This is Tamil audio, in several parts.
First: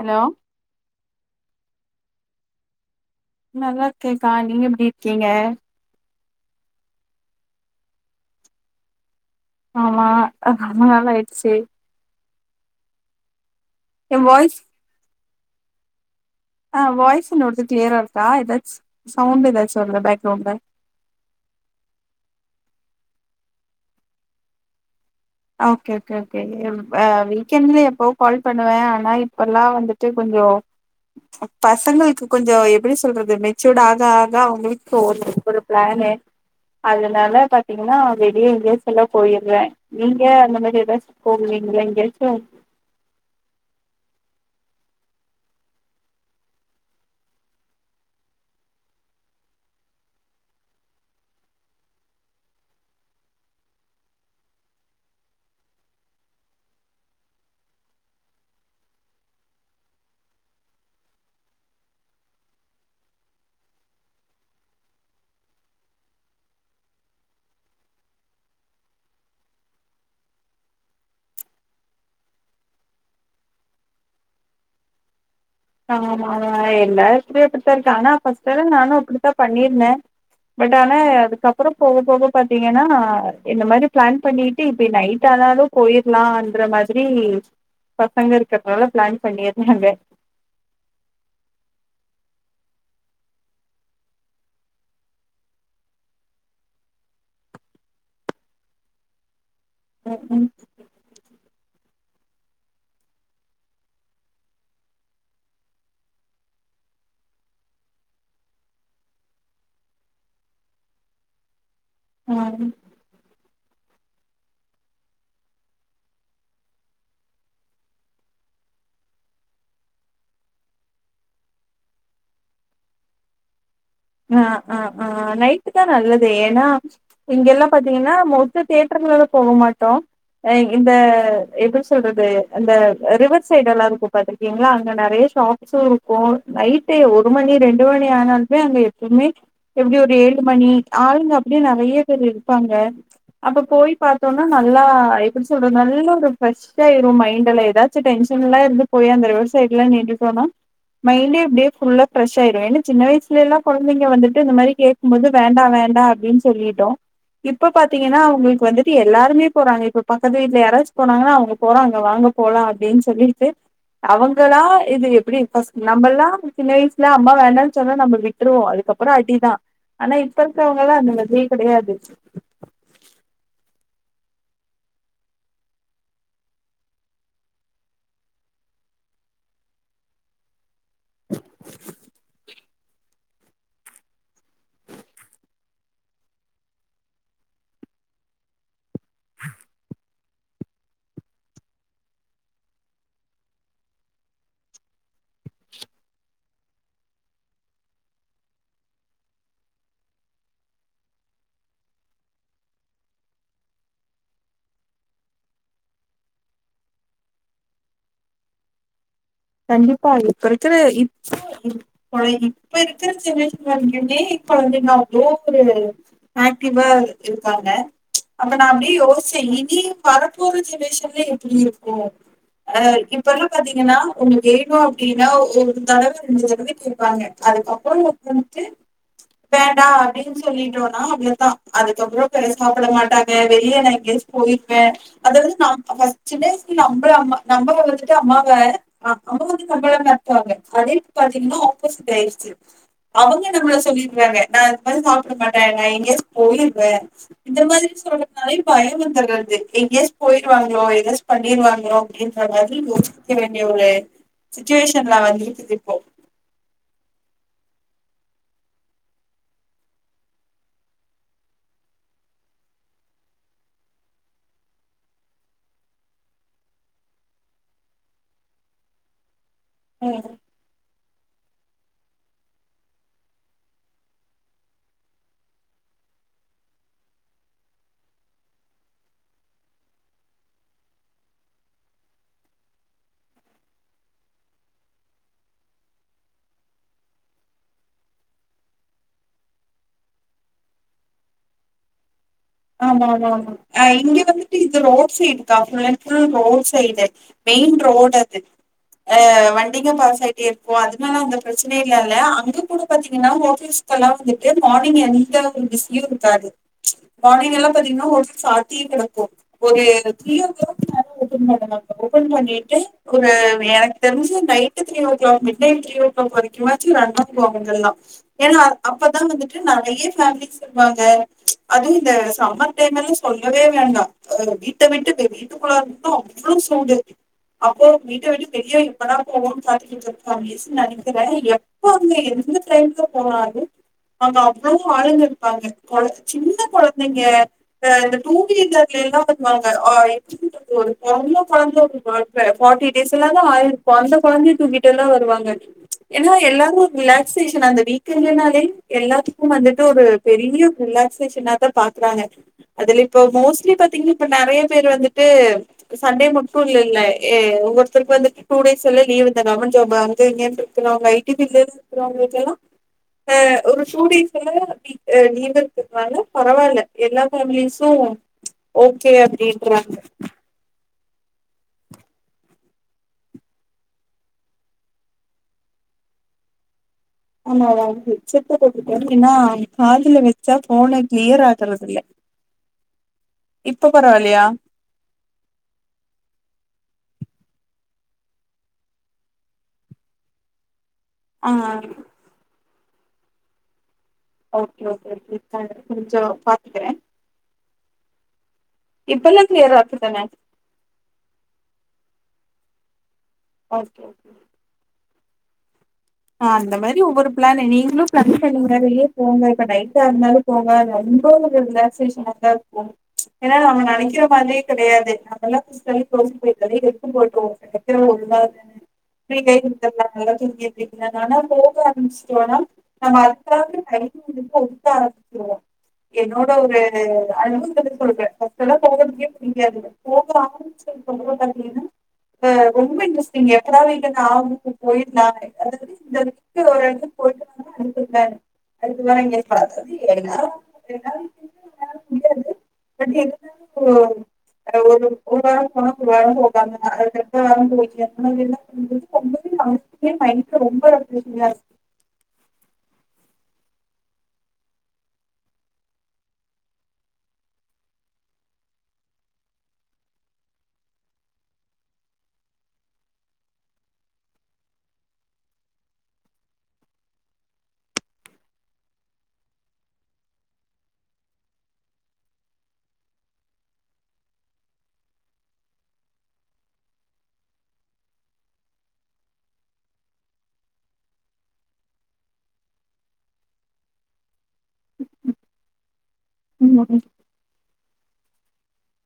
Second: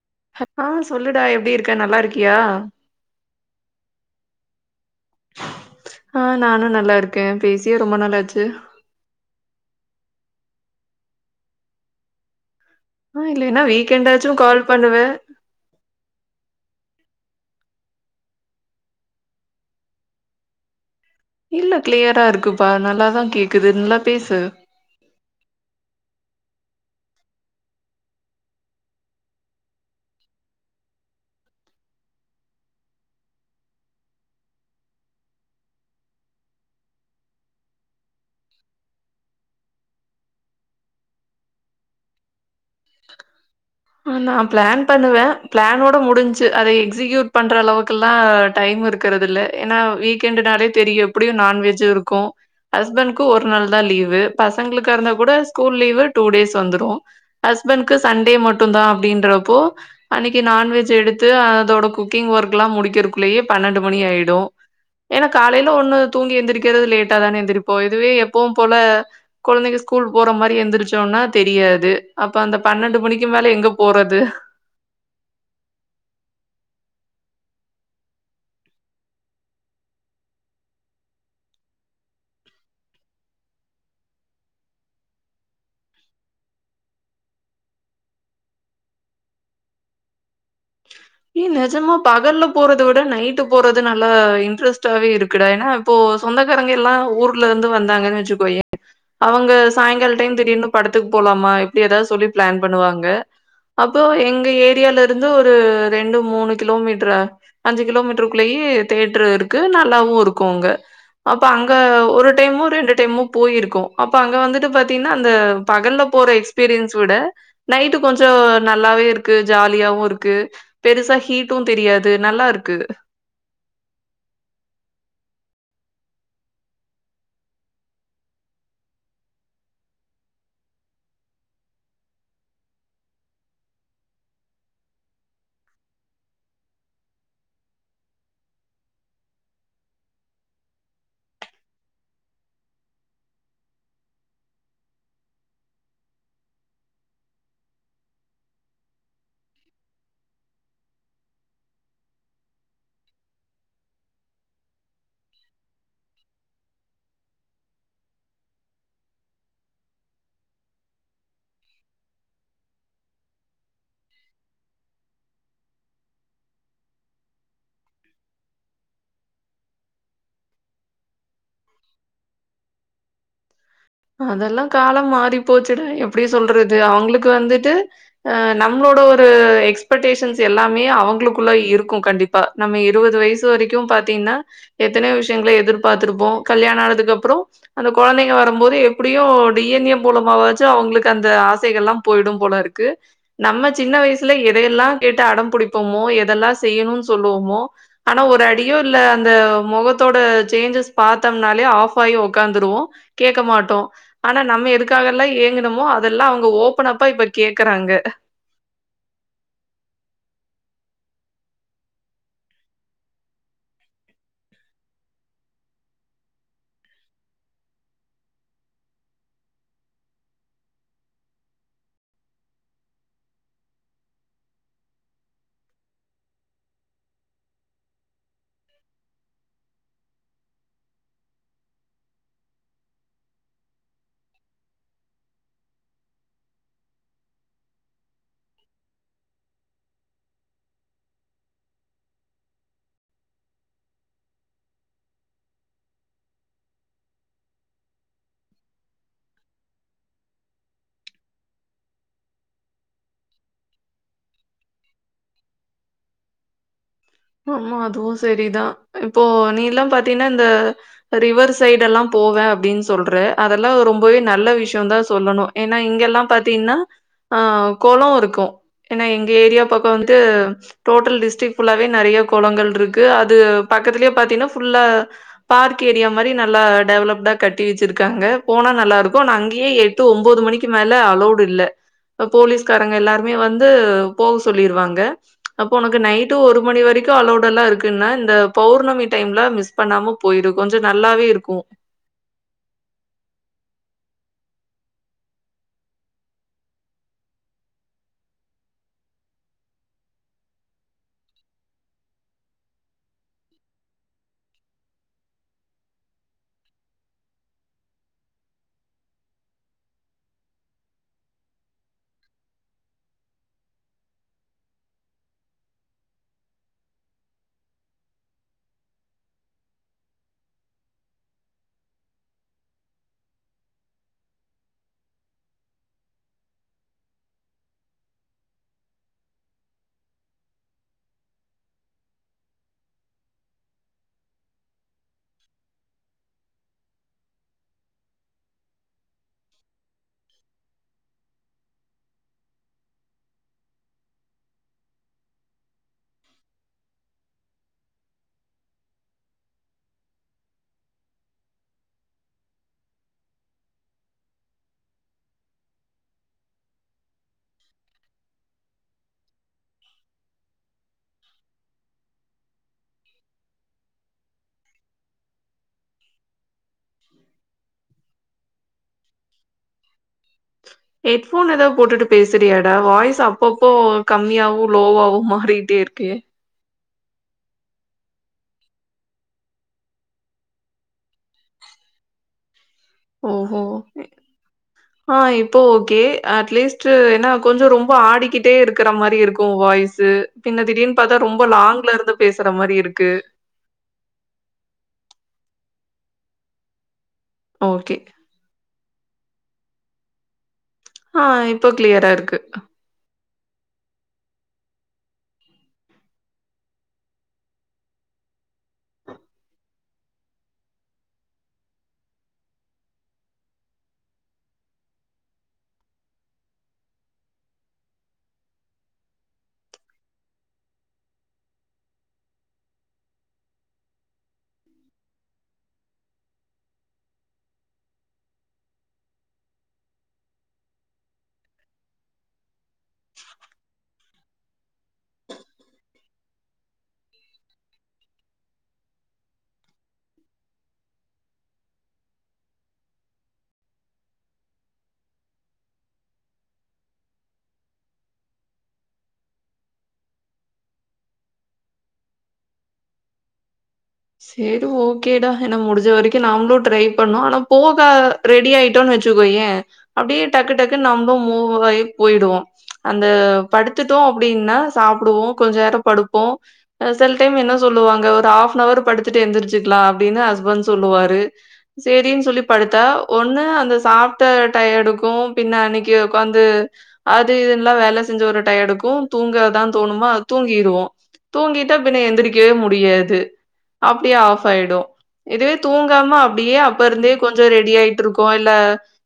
ஹலோ ஆ சொல்லுடா எப்படி இருக்க நல்லா இருக்கியா நல்லா இருகேக்கா நீங்க எப்டி இருக்கீங்க ஆ நானு நல்லா இருக்கே பேசியே ரொம்ப நாளாச்சு ஆமா அ ரொம்ப நாள் ஆயிருச்சு ம் இல்லேன்னா வீக் என் என்ட்டாச்சும் வாய்ஸ் கால் பண்ணுவ ஆ வாய்ஸ் என்னோடது கிளியரா இருக்கா ஏதாச்சு சவுண்ட் ஏதாச்சு வருதா பேக்ரெவுண்ட்ல இல்ல கிளியரா இருக்குப்பா நல்லாாதான் கேக்குது நல்லா பேசு ஓகே ஓகே ஓகே வீக்கெண்ட்ல் எப்பவும் கால் பண்ணுவேன் ஆனா இப்பல்லாம் வந்துட்டு கொஞ்சோ பசங்களுக்கு கொஞ்ச எப்டி சொல்றது மெச்சூட் ஆக ஆக அவங்களுக்கு ஒரு ஒரு பிளானு அதனால பாத்தீங்கன்னா வெளியே இங்கிய எல்லாம் போயிடுறே நீங்க அந்த மாரி ஏதாச்சும் போவீங்கள எங்கேயாச்சும் நான் பிளான் பண்ணுவேன் பிளானோட முடிஞ்சு அத எக்ஸிகயூட் பண்ற அளவுக்கெல்லாம் டைம் இரு க்கிறது இல்ல ஏன்னா வீக்கெண்ட் நாலே தெரியும் எப்டியும் நான்வெஜ் இருக்கும் ஹஸ்பண்ட்க் ஒரு நாள் தான் லீவு பசங்களுக்கு இருந்தா கூட ஸ்கூல் லீவு டூ டேஸ் வந்துடும் ஹஸ்பண்ட்கு சண்டே மட்டும் தான் அப்டின்றப்போ அன்னைக்கு நாான்வெஜ் எடுத்து அதோட குக்கிங் ஒர்க் எல்லா முடிக்கிறதுக்குள்ளேயே பன்னெண்டு மணி ஆயிடும் ஏனா காலையில ஒண்ணு தூங்கி எந்திரிக்கிறது லேட்டா தானே எந்திரிப்போ இதுவே எப்பவும் போல கொழந்தைங்க ஸ்கூல் போற மாரி எந்திரச்சோனா தெரியாது அப்ப அந்த பன்னெண்டு மணிக் கி மேல எங்க போறது ஆமா எல்லா இடதுலயு இப்டித்தான் இருக்க ஆனா ஃபஸ்டைம் நானும் அப்டித்தான் பண்ணிருந்தேன் பட் ஆனா அதுக்கப்றம் போக போக பாத்தீங்கன்னா இந்த மாரி பிளான் பண்ணிட்டு இப்போ நைட் ஆனாலும் போயிரலான்ற மாரி பசங்க இருக்கிறதுனால பிளான் பண்ணிருந்தாங்க ஏ நெஜமா பகல்ல போறத விட நைட்டு போறது நல்லா இன்ட்ரெஸ்ட்டாவே இருக்குடா ஏனா இப்போ சொந்தக்காரங்க எல்லா ஊர்ல இருந்து வந்தாங்கன்னு வெச்சுக்கோயேன் அவங்க சாயங்கால ம் டைம் ம் திடீர்னு படத்துக்கு போலாமா இப்படி ஏதாவது சொல்லி பிளான் பண்ணுவாங்க அப்போ எங்க ஏரியில இருந்து ஒரு ரெண்டு மூணு கிலோமீட்டர் அஞ்சு கிலோமீட்டருக்குள்ளேய தேட்டர் இருக்கு நல்லாவும் இருக்கும் அங்க அப்ப அங்க ஒரு ம் டைமும் ரெண்டு டைமு போயிருக்கோ அப்ப அங்க வந்துட்டு பாத்தீங்கன்னா அந்த பகல்ல போற எக்ஸ்பீரியன்ஸ விட நைட்டு கொஞ்ச நல்லாவே இருக்கு ஜாலியாவும் இருக்கு பெருசா ஹீட்டும் தெரியாது நல்லா இருக்கு ஆ ஆ ஆநைட்டு நல்லது ஏனா இங்க எல்லா பாத்தீங்கன்னா மொஸ்ட் தேட்டர்ங்களால போக மாட்டோ இந்த எப்டி சொல்றது இந்த ரிவர் சைடு எல்லா இருக்கும் பாத்திருக்கீங்களா அங்க நெறைய ஷாப் சு இருக்கும் நைட்டு ஒரு மணி ரெண்டு மணி ஆனாலுமே அங்க எப்பமே எப்டி ஒரு ஏழு மணி ஆளுங்க அப்டியே நெறைய பேர் இருப்பாங்க அப்ப போய் பாத்தோம்னா நல்லா எப்டி சொல்றது நல்ல ஒரு ஃப்ரெஷ்ஷா ஆய்ரு மைண்ட் எல்ல எதா ச்சு டென்ஷன்லா இருந்து போயி அந்த ரிவர் சைடுல நின்னுடோன மைண்டே அப்படியே ஃபுல்லா ஃப்ரஷ்ஷயிரும் ஏன்ன சின்ன வயசுலல்லா கொழந்தைங்க வந்துட்டு இந்த மாரி கேட்கும் போது வேண்டா வேண்டா அப்டின்னு சொல்லிட்டோ இப்ப பாத்தீங்கன்னா அவங்களுக்கு வந்துட்டு எல்லாருமே போறாங்க இப்ப பக்கத்து வீட்ல யாரச்சு போனாங்கன்னா அவங்க போறாங்க வாங்க போலாம் அப்டின்னு சொல்லிட்டு அவங்களா இது எப்டி் ஃபஸ் நம்மல்லா சின்ன வயசுல அம்மா வேண்டான்னு சொன்னா நம்ம விட்டுருவோ அதுக்கப்றம் அடிதான் ஆனா இப்ப இருக்கிறவங்காலாம் அந்த மாரியே கெடையாது அதெல்லா காலம் மாறி போச்சுட எப்டி சொல்றது அவங்களுக்கு வந்துட்டு அ நம்ளோட ஒரு எக்ஸ்பெக்டேஷன்ஸ் எல்லாமே அவங்களுக்குள்ள இருக்கும் கண்டிப்பா நம்ம இருபது வயசு வரைக்கும் பாத்தீங்கன்னா எத்தனயோ விஷயங்கல எதிர் பார்த்திருப்போ கல்யாண ஆனதுக்கு அப்றம் அந்த கொழந்தைங்க வரும் போது எப்டியோ டி என் ஏ மூலமாவாச்சு அவங்களுக்கு அந்த ஆசைகள் எல்லா போயிடும் போல இருக்கு நம்ம சின்ன வயசுல எதயெல்லாம் கேட்டு அடம் பிடிப்போமோ எதெல்லாம் செய்யணும்னு சொல்லுவோமோ ஆனா ஒரு அடியோ இல்ல அந்த முகத்தோட சேஞ்சஸ் பாத்தம்னாலே ஆஃப் ஆகி உக்காந்துருவோ கேக்க மாட்டோ ஆனா நம்ம எதுக்காகல்லா ஏங்கினுமோ அதெல்லா அவங்க ஓப்பனப்பா இப்ப கேக்குறாங்க கண்டிப்பா பிரச்சனை இப்போ இருக் [unintelligible] இப்ப இருக்கிற ஜெனரேஷன் [unintelligible] இப்ப வந்து என்னாகு ஓவரு ஆக்டிவா இருக்காங்க அப்ப நா அப்டியே யோசேன் இனி வரப்போற ஜென்ரேஷன்ல எப்டி இருக்கு அ இப்ப எல்லா பாத்தீங்கன்னா ஒன்னு வேணு அப்டின்னா ஒரு தடவ ரெண்டு தடவ கேப்பாங்க அதுக்கப்புறோ வந்துட்டு வேண்டா அப்டின்னு சொல்லிட்டோனா அவ்ளோதா அதுக்கப்புறோ சாப்பிட மாட்டாங்க வெளியன நா எங்காயாச்சு போயிருவே அதாவது நம் [unintelligible] நம்மள அம்மா நம்மள விட்டுட்டு அம்மாவா ஆ அப்ப வந்து நம்பள மெரட்டுவாங்க அத இப்ப பாத்தீங்கன்னா ஆப்போசிட்டாயிருச்சு அவங்க நம்மளை சொல்லிருறாங்க நா இந்த மாரி சாப்பிட மாட்டே நா எங்காயாச்சு போயிருவே இந்த மாரி சொல்றதுனாலேயு பயோ வந்துடுது எங்கோச்சு போயிடுவாங்களோ ஏதாச்ச பண்ணிருவாங்களோ அப்டின்ற மாரி யோசிக்க வேண்டிய ஒரு சிச்சுவேஷன்ல வந்துகிட்டு இருக்கு இப்போ ஆமா அதுவு சரிதா இப்போ நீ எல்லா பாத்தீன்னா இந்த ரிவர் சைடு எல்லா போவே அப்டின்னு சொல்ற அதெல்லா ரொம்பவே நல்ல விஷயோந்தா சொல்லணு ஏன்னா இங்கெல்லா பாத்தீங்கன்னா ஆ கொளோ இருக்கு ஏன்னா எங்க ஏரியா பக் கோ வந்துட்டு ம் டோட்டல் டிஸ்ட்ரிக் ஃபுல்லாவே நெறைய கொளங்கள் இருக்கு அது பக்கத்திலயே பாத்தீங்கன்னா ஃபுல்லா பார்க் ஏரியா மாதிரி நல்லா டெவலப்டா கட்டி வச்சிருக்காங்க போனா நல்லா இருக்கு ஆனா அங்கேயே எட்டு ஒம்போது மணிக்கு மேல அளவுட் இல்ல போலீஸ்காரங்க எல்லாருமே வந்து போக சொல்லிருவாங்க அப்ப உனக்கு நைட்டு ஒரு மணி வரைக்கு அலோவுட எல்லா இருக்குன்னா இந்த பௌர்ணமி டைம்ல மிஸ் பண்ணாம போயிரு கொஞ்சோ நல்லாவே இருக்கு ஆமா ஆமா ஆமா ஆ இங்க வந்துட்டு இது ரோட் சைடுக்கா fill and full road side main road அது அ வண்டிங்க பாசாயிட்டே இருக்கு அதுனால அந்த பிரச்சனையெல்லா இல்ல அங்க கூட பாத்தீங்கன்னா ஓபீஸ் க்கெல்லா வந்துட்டு மார்னிங் எந்த ஒரு பிஸியு இருக்காது வானிலல்லா பாத்தீங்கன்னா ஒரு சாத்தியே கெடக்கும் ஒரு [unintelligible] ஓபன் பண்ணுவாங்க ஓபன் பண்ணிட்டு ஒரு எனக்கு தெரிஞ்சு night three o'clock midnight three o'clock வரைக்கும்மாச்சு ரன் பண்ணுவாங்க இங்க எல்லா ஏன்னா அப்பதா வந்துட்டு நெறைய ஃபேமலீஸ் வருவாங்க அதுவு இந்த சம்மர் டைம் எல்லா சொல்லவே வேண்டா ஆ வீட்டை விட்டு வெளி வீட்டுக்குள்ளா இருந்து அவ்ளோ சூடு அப்போ வீட்டை வீட்டு வெளி எப்படா போவோனு கா [unintelligible] நெனைக்கிறே எப்ப அங்க எந்த டைமுக்கு போனாலு அங்க அவ்ளோ ஆளுங்க இருப்பாங்க கொ சின்ன கொழந்தைக இந்த இந்த டூ வீலர்ல எல்லா வருவாங்க [unintelligible] ஃபார்ட்டி டேஸ் எல்லதா ஆயிருக்கு அந்த கொழந்தய தூக்கிட்டு எல்லா வருவாங்க ஏன்னா எல்லாரு ஒரு ரிலாக்சேஷன் அந்த வீக்ண்ட்லனாலே எல்லாத்துக்கு வந்துட்டு ஒரு பெரிய ரிலாக்ஸ் ஷேஷனா தா பாக்குறாங்க அதுல இப்ப மோஸ்ட்லி பாத்தீங்கன்னா இப்ப நெறைய பேர் வந்துட்டு சண்டே மட்டு இல்லல்ல எ ஒவ்வொத்தருக்கு வந்துட்டு டூ டேஸ் எல்லா லீவ் இந்த கவர்மெண்ட் ஜாப் வந்தங்கின்ட்டு இருக்கறவங்க ஐ டி பில்ட்ல [unintelligible] இருக்கறவங்க எல்லா ஆ ஒரு டூடேஸ்ல [unintelligible] ஆனா பரவாயில்ல எல்லா ஃபேமிலிஸும் ஓகே அப்டின்றாங்க ஹெட்போன் ஏதாது போட்டுட்டு பேசுறியாடா வாய்ஸ் அப்பப்போ கம்மியாகு லோவாவு மாறிகிட்டே இருக்கே ஆமா ஹெட் செட் தா போட்டு இருக்க ஏ தெரியுமா காதில வச்சா போனை கிளியர் ஆகுறதில்ல ஓஹோ! இப்ப பரவாயில்லையா ஆ இப்போ ஓகே அட்லீஸ்ட் ஏனா கொஞ்சோ ரொம்ப ஆடிக்கிட்டே இருக் இருக்குற மாரி இருக்கும் வாய்ஸ் பின்ன திடீர்னு பார்த்தா ரொம்ப ஆ லாங்ல இருந்து பேசுற மாரி இருக்கு ஓகே ஓகே இப்ப கொஞ்சோம் பாத்துக்க ஓகே இப்ப இன்னேறத்துல்ல யார அனுப்பிருப்பாங்க ஆ இப்போ கிளியரா இருக்கு ஓகே ஓகே ஆ அந்த மாரி ஒவ்வொரு ப்ளானு நீங்களும் ப்ளஸ் பண்ணுங்க வெளியே போங்க இப்ப லைட்டா இருந்தாலும் போவ ரொம்ப ஒரு ரிலாக்சேஷனா தா இருக்கும் ஏன்னா அவுங்க நெனைக்கிற மாரியே கெடையாது அதெல்லா [unintelligible] நீங்க இங்கலாம் நல்லா தூங்கிட்டு இருக்கிறங்க ஆனா போக ஆரம்பிச்சுட்டோனா நம்ம அதுக்காவ கை ரொம்ப உக்க ஆரம்பச்சிருவோம் என்னோட ஒரு அனுபவத்துல சொல்றே இப்பெல்லாம் போகிறதுக்கே புடிக்காது போகலாம் உங்ககூட போலைங்கன்னா ஆ ரொம்ப இன்ட்ரெஸ்டிங் எப்பவாது இங்கிருந்து அவுங்க வீட்டு ஆ போய்லானு அது எப்டி ஜக்கு வேற எங்கயும் போ [unintelligible] என்னது மதியோ எங்க போ ஒரு ஒரு வாரோ போகுதே [unintelligible] எங்க வீட்டுக்கு வந்தது லாஸ்டே நைட் இத ரொம்ப [unintelligible] சேரி ஓகேடா என்ன முடிஞ்ச வரைக்கும் நாங்களும் ட்ரை பண்ணோ ஆனா போக ரெடி ஆயிட்டோனு வச்சுக்கோயே அப்டியே டக்கு டக்கு நம்லு மூவாகி போய்டுவோம் அந்த படுத்துட்டோம் அப்டின்னா சாப்புடுவோம் கொஞ்ச நேரம் படுப்போம் ஆ சில டைம் என்ன சொல்லுவாங்க ஒரு ஹாப் நவர் படுத்துட்டு எந்திரிச்சுக்கலா அப்டினு ஹஸ்பண்ட் சொல்லுவாரு சேரி சொல்லி படுத்தா ஒண்ணு அந்த சாப்ட டயடுக்கும் பின்ன அன்னிக்கி ஒக்காந்து அது இதுல்லா வேல செஞ்ச ஒரு டையடுக்கும் தூங்காத தோணுமா தூங்கிடுவோம் தூங்கிட்டா பின்ன எந்திரிக்கவே முடியாது அப்டியே ஆஃப் ஆய்டும் இதுவே தூங்காம அப்டியே அப்ப ம். இருந்தே கொஞ்சம் ரெடி ஆயிட்டு இருக்கோ இல்ல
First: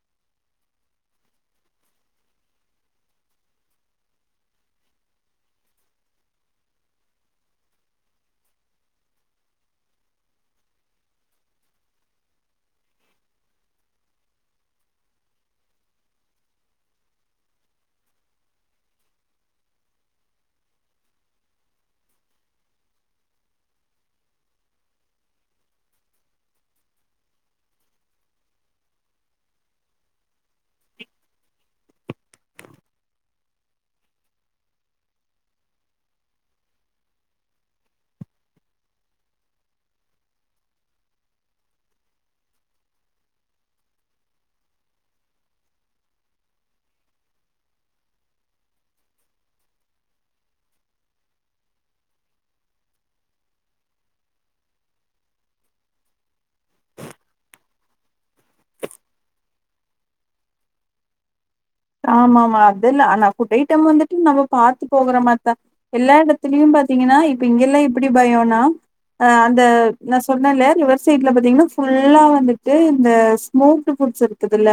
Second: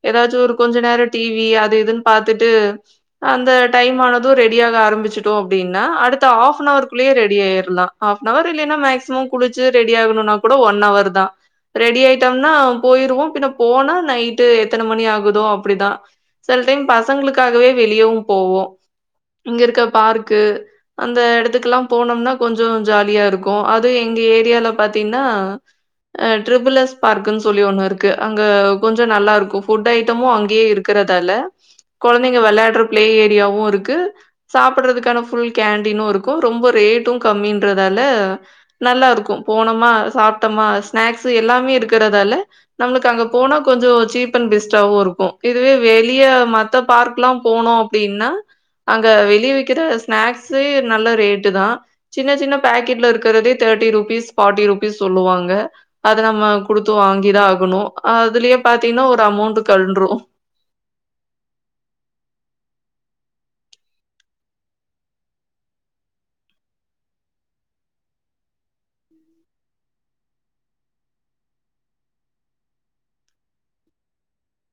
ஏதாச்சும் ஒரு கொஞ்ச நேரம் டிவி அது இதுன்னு பாத்துட்டு அந்த டைம் ஆனதும் ரெடியாக ஆரம்பிச்சுடோம் அப்டினா அடுத்த ஹாப் நவர்குள்ளேயே ரெடி ஆய்ரலா ஹாப்னவர் இல்லன்னா மேக்சிமம் குளிச்சு ரெடி ஆகணும்னா கூட ஒன் அவர் தா ரெடி ஆயிட்டோம்னா போயிருவோம் பின்ன போனா நைட்டு எத்தன மணி ஆகுதோ அப்டிதா சில டைம் பசங்களுக்காகவே வெளியவும் போவோம் இங்க இருக்க பார்க்கு அந்த எடத்துக்கெல்லா போனோம்னா கொஞ்சோ ஜாலியா இருக்கும் அது எ எங்க ஏரியால பாத்தீங்கனா ட்ரிபிளஸ் பார்க்குன்னு சொல்லி ஒண்ணு இருக்கு அங்க கொஞ்சம் நல்லா இருக்கும் ஃபுட் ஐட்டமும் அங்கேயே இருக் கறதால கொழந்தைங்க வெளையாடுற பிளே ஏரியாவும் இருக்கு சாப்புறதுக்கான ஃபுல் கேண்டீனும் இருக்கும் ரொம்ப ரேட்டும் கம்மின்றதால நல்லா இருக்கும் போனமா சாப்ட்டோமா ஸ்நாக்ஸ் எல்லாமே இருக்கறதால நம்மளுக்கு அங்க போனா கொஞ்சம் சீப் அண்ட் பெஸ்ட்டாவும் இருக்கும் இதுவே வெளிய மத்த பார்க்ல்லா போனோ அப்டின்னா அங்க வெளிய விக்கிற ஸ்நாக்ஸ் நல்ல ரேட்டு தா சின்ன சின்ன பேக்கெட்ல இருக்றதே தேர்ட்டி ருபீஸ் பார்ட்டி ருபீஸ் சொல்லுவாங்க அத நம்ம குடுத்து வாங்கிதா ஆகணு அதுலயே பாத்தீங்கனா ஒரு அமௌண்ட்டு கழண்டுரு ஆமா ஆமா அதெல்லா ஆனா ஃபுட் ஐட்டம் வந்துட்டு நம்ம பாத்து போகுற மாத்தா எல்லா எடத்திலயு பாத்தீங்கனா இப்ப இங்கெல்லா எப்டி பயோனா அ அந்த நா சொன்னேல ரீவர் சைட்ல பாத்தீங்கனா ஃபுல்லா வந்துட்டு இந்த ஸ்மோக்டு ஃபுட்ஸ் இருக் க்கிதுல்ல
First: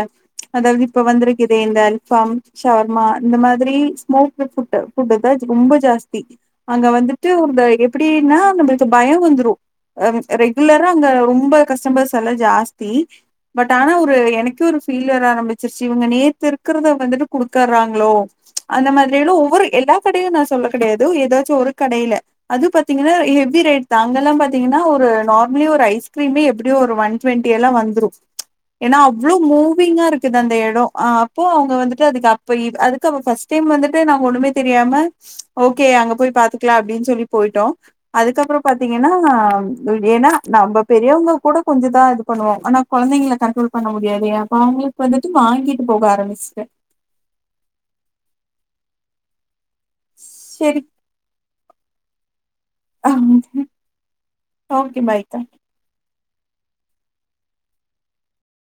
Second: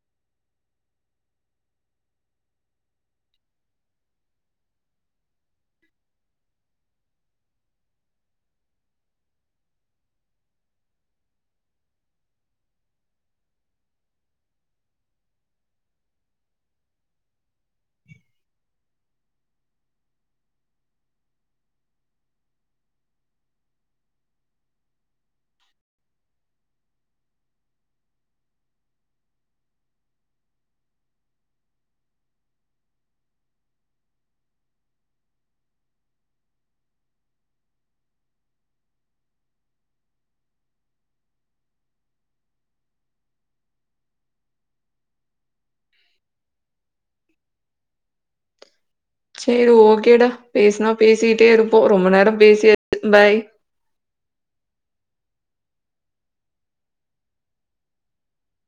அதாவது இப்ப வந்திருக்கேதுதே இந்தன் ஃபம் ஷவர்மா இந்த மாதிரி ஸ்மோக்டு ஃபுட்டு ஃபுட் இப்பஜ் ரொம்ப ஜாஸ்தி அங்க வந்துட்டு ஒரு ப எப்டினா நம்மளுக்கு பய வந்துரு அ ம் ரெகுலரா அந்த ரொம்ப கஸ்டமர்ஸ் எல்லா ஜாஸ்தி பட் ஆனா ஒரு எனக்கே ஒரு ஃபீல் வர ஆரம்பிச்சிருச்சு இவுங்க நேத்து இருக் க்றத வந்துட்டு குடுக்கறாங்களோ அந்த மாதிரிலு ஒவ்வொரு எல்லா கடையு நா சொல்ல கெடையாது ஏதாச்சு ஒரு கடைல அது பாத்தீங்ன்னா ஹெவி ரேட் தா அங்கெலா பாத்தீங்கனா ஒரு நார்மலி ஒரு ஐஸ்கிரீமே எப்டியு ஒரு ஒன் ட்வெண்டி எல்லா வந்துரு ஏனா அவ்ளோ மூவிங்கா இருக்குது அந்த எடோ அ ப் ப்போ அவுங்க வந்துட்டு அதுக்கு அப்ப ஈப் அதுக்கு அவ ஃபஸ்ட்டு டைம் வந்துட்டு நாங்க ஒன்னுமே தெரியாம ஓகே அங்க போய் பாத்துக்லா அப்டினு சொல்லி போயிட்டோ அதுக்கப்பறோ பாத்தீங்கனா புல் ஏனா நம்ம பெரியவங்க கூட கொஞ்சதா இது பண்ணுவோ ஆனா கொழந்தைங்கள கண்ட்ரோல் பண்ண முடியாது அப்ப அவுங்களுக்கு வந்துட்டு வாங்கிட்டு போக ஆரம்பிச்ட்டே சேரி ஓகேடா சரி பேசுனா பேசிகிட்டே இருப்போ ரொம்ப நேரோ பேசியாச் அம்கு ஓகே பாய்க்கா